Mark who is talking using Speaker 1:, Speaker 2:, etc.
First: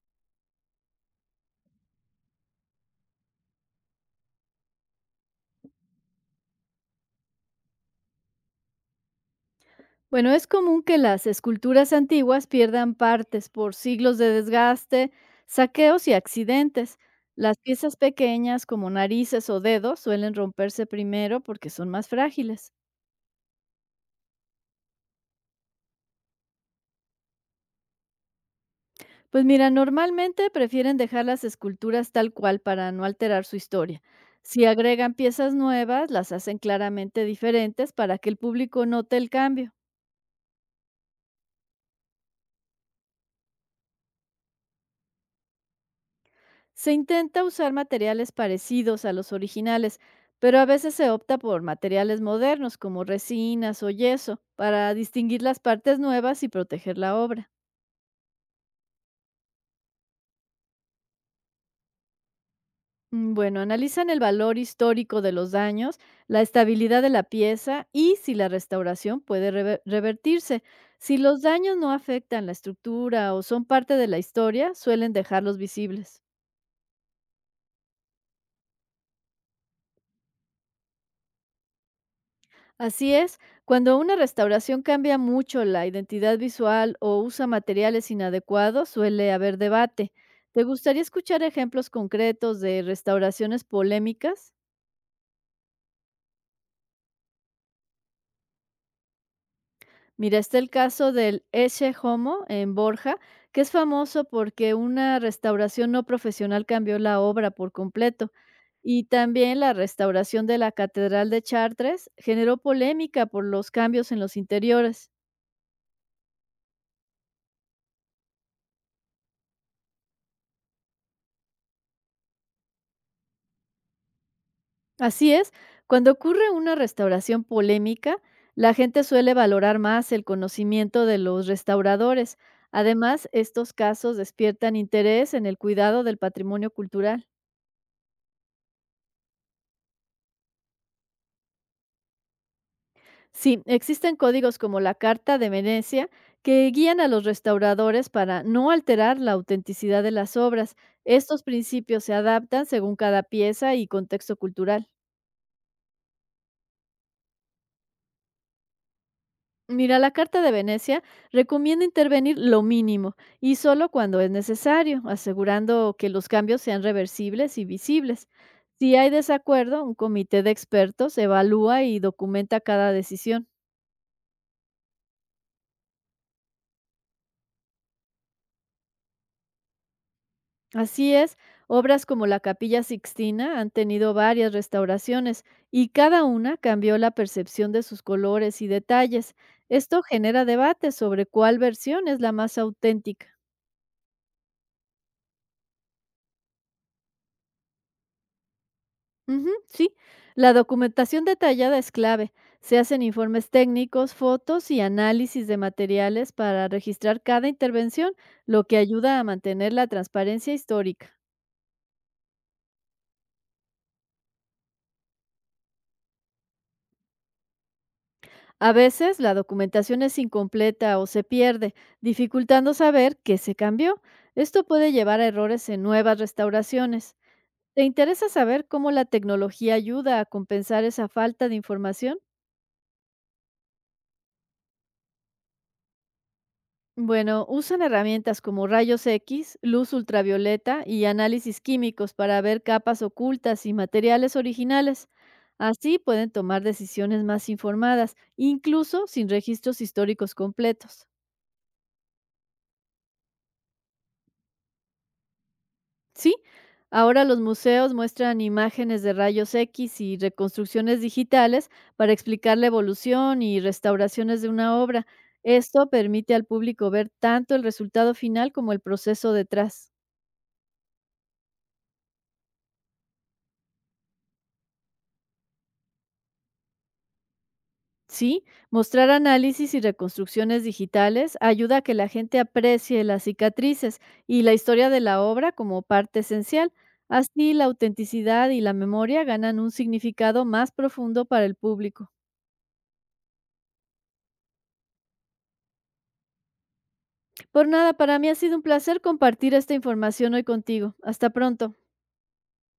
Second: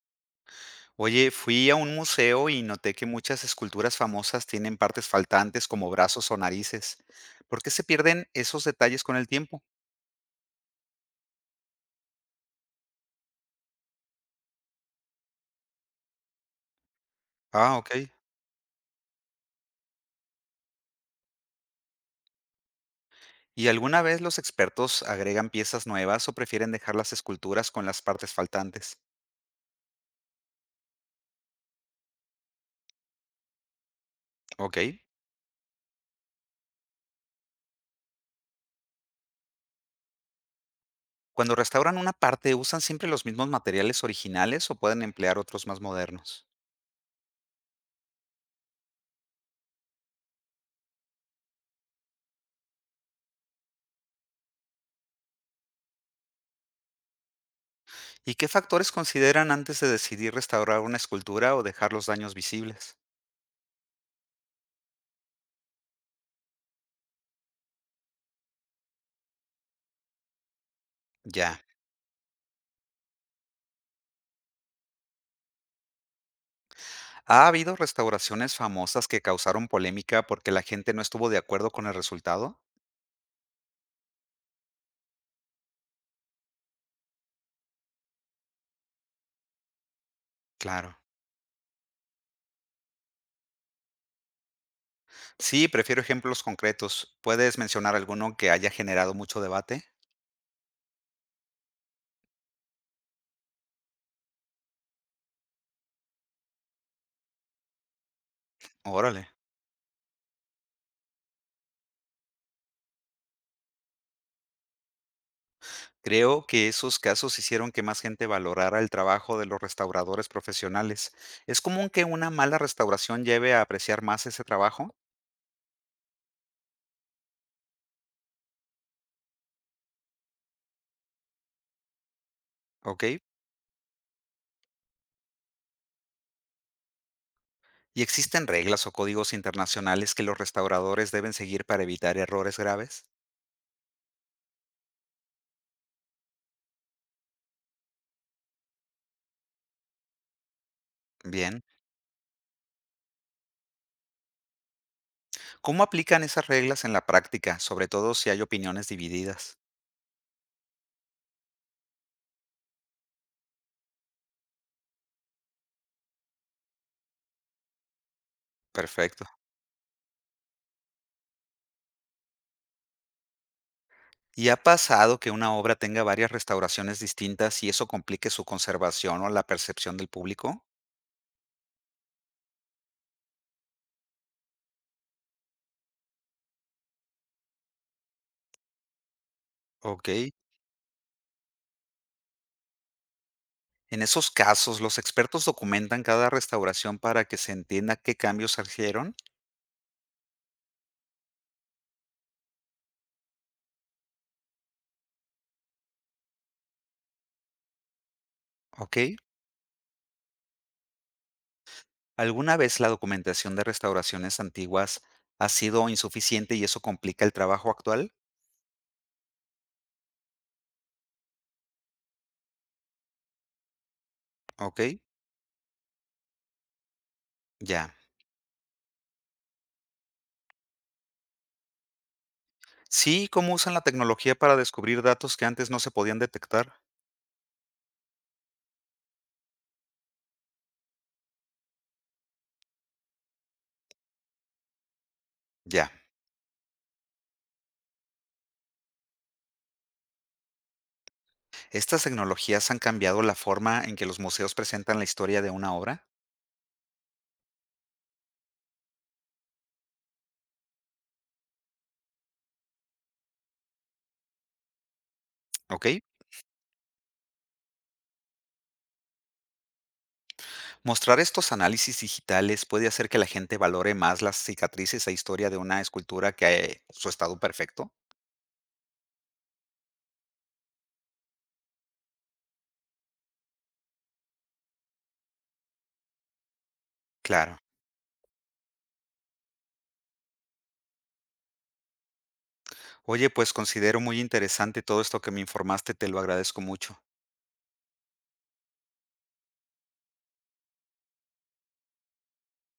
Speaker 1: Oye, fui a un museo y noté que muchas esculturas famosas tienen partes faltantes como brazos o narices. ¿Por qué se pierden esos detalles con el tiempo?
Speaker 2: Bueno, es común que las esculturas antiguas pierdan partes por siglos de desgaste, saqueos y accidentes. Las
Speaker 1: Ah, ok.
Speaker 2: piezas pequeñas como narices o dedos suelen romperse primero porque son más frágiles.
Speaker 1: ¿Y alguna vez los expertos agregan piezas nuevas o prefieren dejar las esculturas con las partes faltantes?
Speaker 2: Pues mira, normalmente prefieren dejar las esculturas tal cual para no alterar su historia. Si
Speaker 1: Ok.
Speaker 2: agregan piezas nuevas, las hacen claramente diferentes para que el público note el cambio.
Speaker 1: Cuando restauran una parte, ¿usan siempre los mismos materiales originales o pueden emplear otros más modernos?
Speaker 2: Se intenta usar materiales parecidos a los originales, pero a veces se opta por materiales modernos como resinas o yeso para distinguir las partes nuevas y proteger la obra.
Speaker 1: ¿Y qué factores consideran antes de decidir restaurar una escultura o dejar los daños visibles?
Speaker 2: Bueno, analizan el valor histórico de los daños, la estabilidad de la pieza y si la restauración puede revertirse. Si los
Speaker 1: Ya.
Speaker 2: daños no afectan la estructura o son parte de la historia, suelen dejarlos visibles.
Speaker 1: ¿Ha habido restauraciones famosas que causaron polémica porque la gente no estuvo de acuerdo con el resultado?
Speaker 2: Así es, cuando una restauración cambia mucho la identidad visual o usa materiales inadecuados, suele haber debate. ¿Te
Speaker 1: Claro.
Speaker 2: gustaría escuchar ejemplos concretos de restauraciones polémicas?
Speaker 1: Sí, prefiero ejemplos concretos. ¿Puedes mencionar alguno que haya generado mucho debate?
Speaker 2: Mira, está el caso del Eche Homo en Borja, que es famoso porque una restauración no profesional cambió la obra por completo. Y
Speaker 1: Órale.
Speaker 2: también la restauración de la Catedral de Chartres generó polémica por los cambios en los interiores.
Speaker 1: Creo que esos casos hicieron que más gente valorara el trabajo de los restauradores profesionales. ¿Es común que una mala restauración lleve a apreciar más ese trabajo?
Speaker 2: Así es, cuando ocurre una restauración polémica, la gente suele valorar más el conocimiento de los restauradores.
Speaker 1: ¿Ok?
Speaker 2: Además, estos casos despiertan interés en el cuidado del patrimonio cultural.
Speaker 1: ¿Y existen reglas o códigos internacionales que los restauradores deben seguir para evitar errores graves?
Speaker 2: Sí, existen códigos como la Carta de Venecia que guían a los restauradores para no alterar la autenticidad de las obras. Estos
Speaker 1: Bien.
Speaker 2: principios se adaptan según cada pieza y contexto cultural.
Speaker 1: ¿Cómo aplican esas reglas en la práctica, sobre todo si hay opiniones divididas?
Speaker 2: Mira, la Carta de Venecia recomienda intervenir lo mínimo y solo cuando es necesario, asegurando que los cambios sean reversibles y visibles. Si hay
Speaker 1: Perfecto.
Speaker 2: desacuerdo, un comité de expertos evalúa y documenta cada decisión.
Speaker 1: ¿Y ha pasado que una obra tenga varias restauraciones distintas y eso complique su conservación o la percepción del público?
Speaker 2: Así es, obras como la Capilla Sixtina han tenido varias restauraciones y cada una cambió la percepción de sus colores y detalles. Esto
Speaker 1: Ok.
Speaker 2: genera debate sobre cuál versión es la más auténtica.
Speaker 1: En esos casos, ¿los expertos documentan cada restauración para que se entienda qué cambios surgieron?
Speaker 2: Ujú, sí, la documentación detallada es clave. Se hacen informes técnicos, fotos y análisis de materiales para registrar cada intervención, lo que
Speaker 1: Ok.
Speaker 2: ayuda a mantener la transparencia histórica.
Speaker 1: ¿Alguna vez la documentación de restauraciones antiguas ha sido insuficiente y eso complica el trabajo actual?
Speaker 2: A veces la documentación es incompleta o se pierde, dificultando saber qué se cambió. Esto
Speaker 1: Ok.
Speaker 2: puede llevar a errores en nuevas restauraciones. ¿Te
Speaker 1: Ya.
Speaker 2: interesa saber cómo la tecnología ayuda a compensar esa falta de información?
Speaker 1: Sí, ¿cómo usan la tecnología para descubrir datos que antes no se podían detectar?
Speaker 2: Bueno, usan herramientas como rayos X, luz ultravioleta y análisis químicos para ver capas ocultas y materiales originales.
Speaker 1: Ya.
Speaker 2: Así pueden tomar decisiones más informadas, incluso sin registros históricos completos.
Speaker 1: Estas tecnologías han cambiado la forma en que los museos presentan la historia de una obra,
Speaker 2: Sí, ahora los museos muestran imágenes de rayos X y reconstrucciones digitales para explicar la evolución y restauraciones de una obra.
Speaker 1: ¿ok?
Speaker 2: Esto permite al público ver tanto el resultado final como el proceso detrás.
Speaker 1: Mostrar estos análisis digitales puede hacer que la gente valore más las cicatrices e historia de una escultura que su estado perfecto.
Speaker 2: Sí, mostrar análisis y reconstrucciones digitales ayuda a que la gente aprecie las cicatrices y la historia de la obra como parte esencial. Así,
Speaker 1: Claro.
Speaker 2: la autenticidad y la memoria ganan un significado más profundo para el público.
Speaker 1: Oye, pues considero muy interesante todo esto que me informaste, te lo agradezco mucho.
Speaker 2: Por nada, para mí ha sido un placer compartir esta información hoy contigo. Hasta pronto.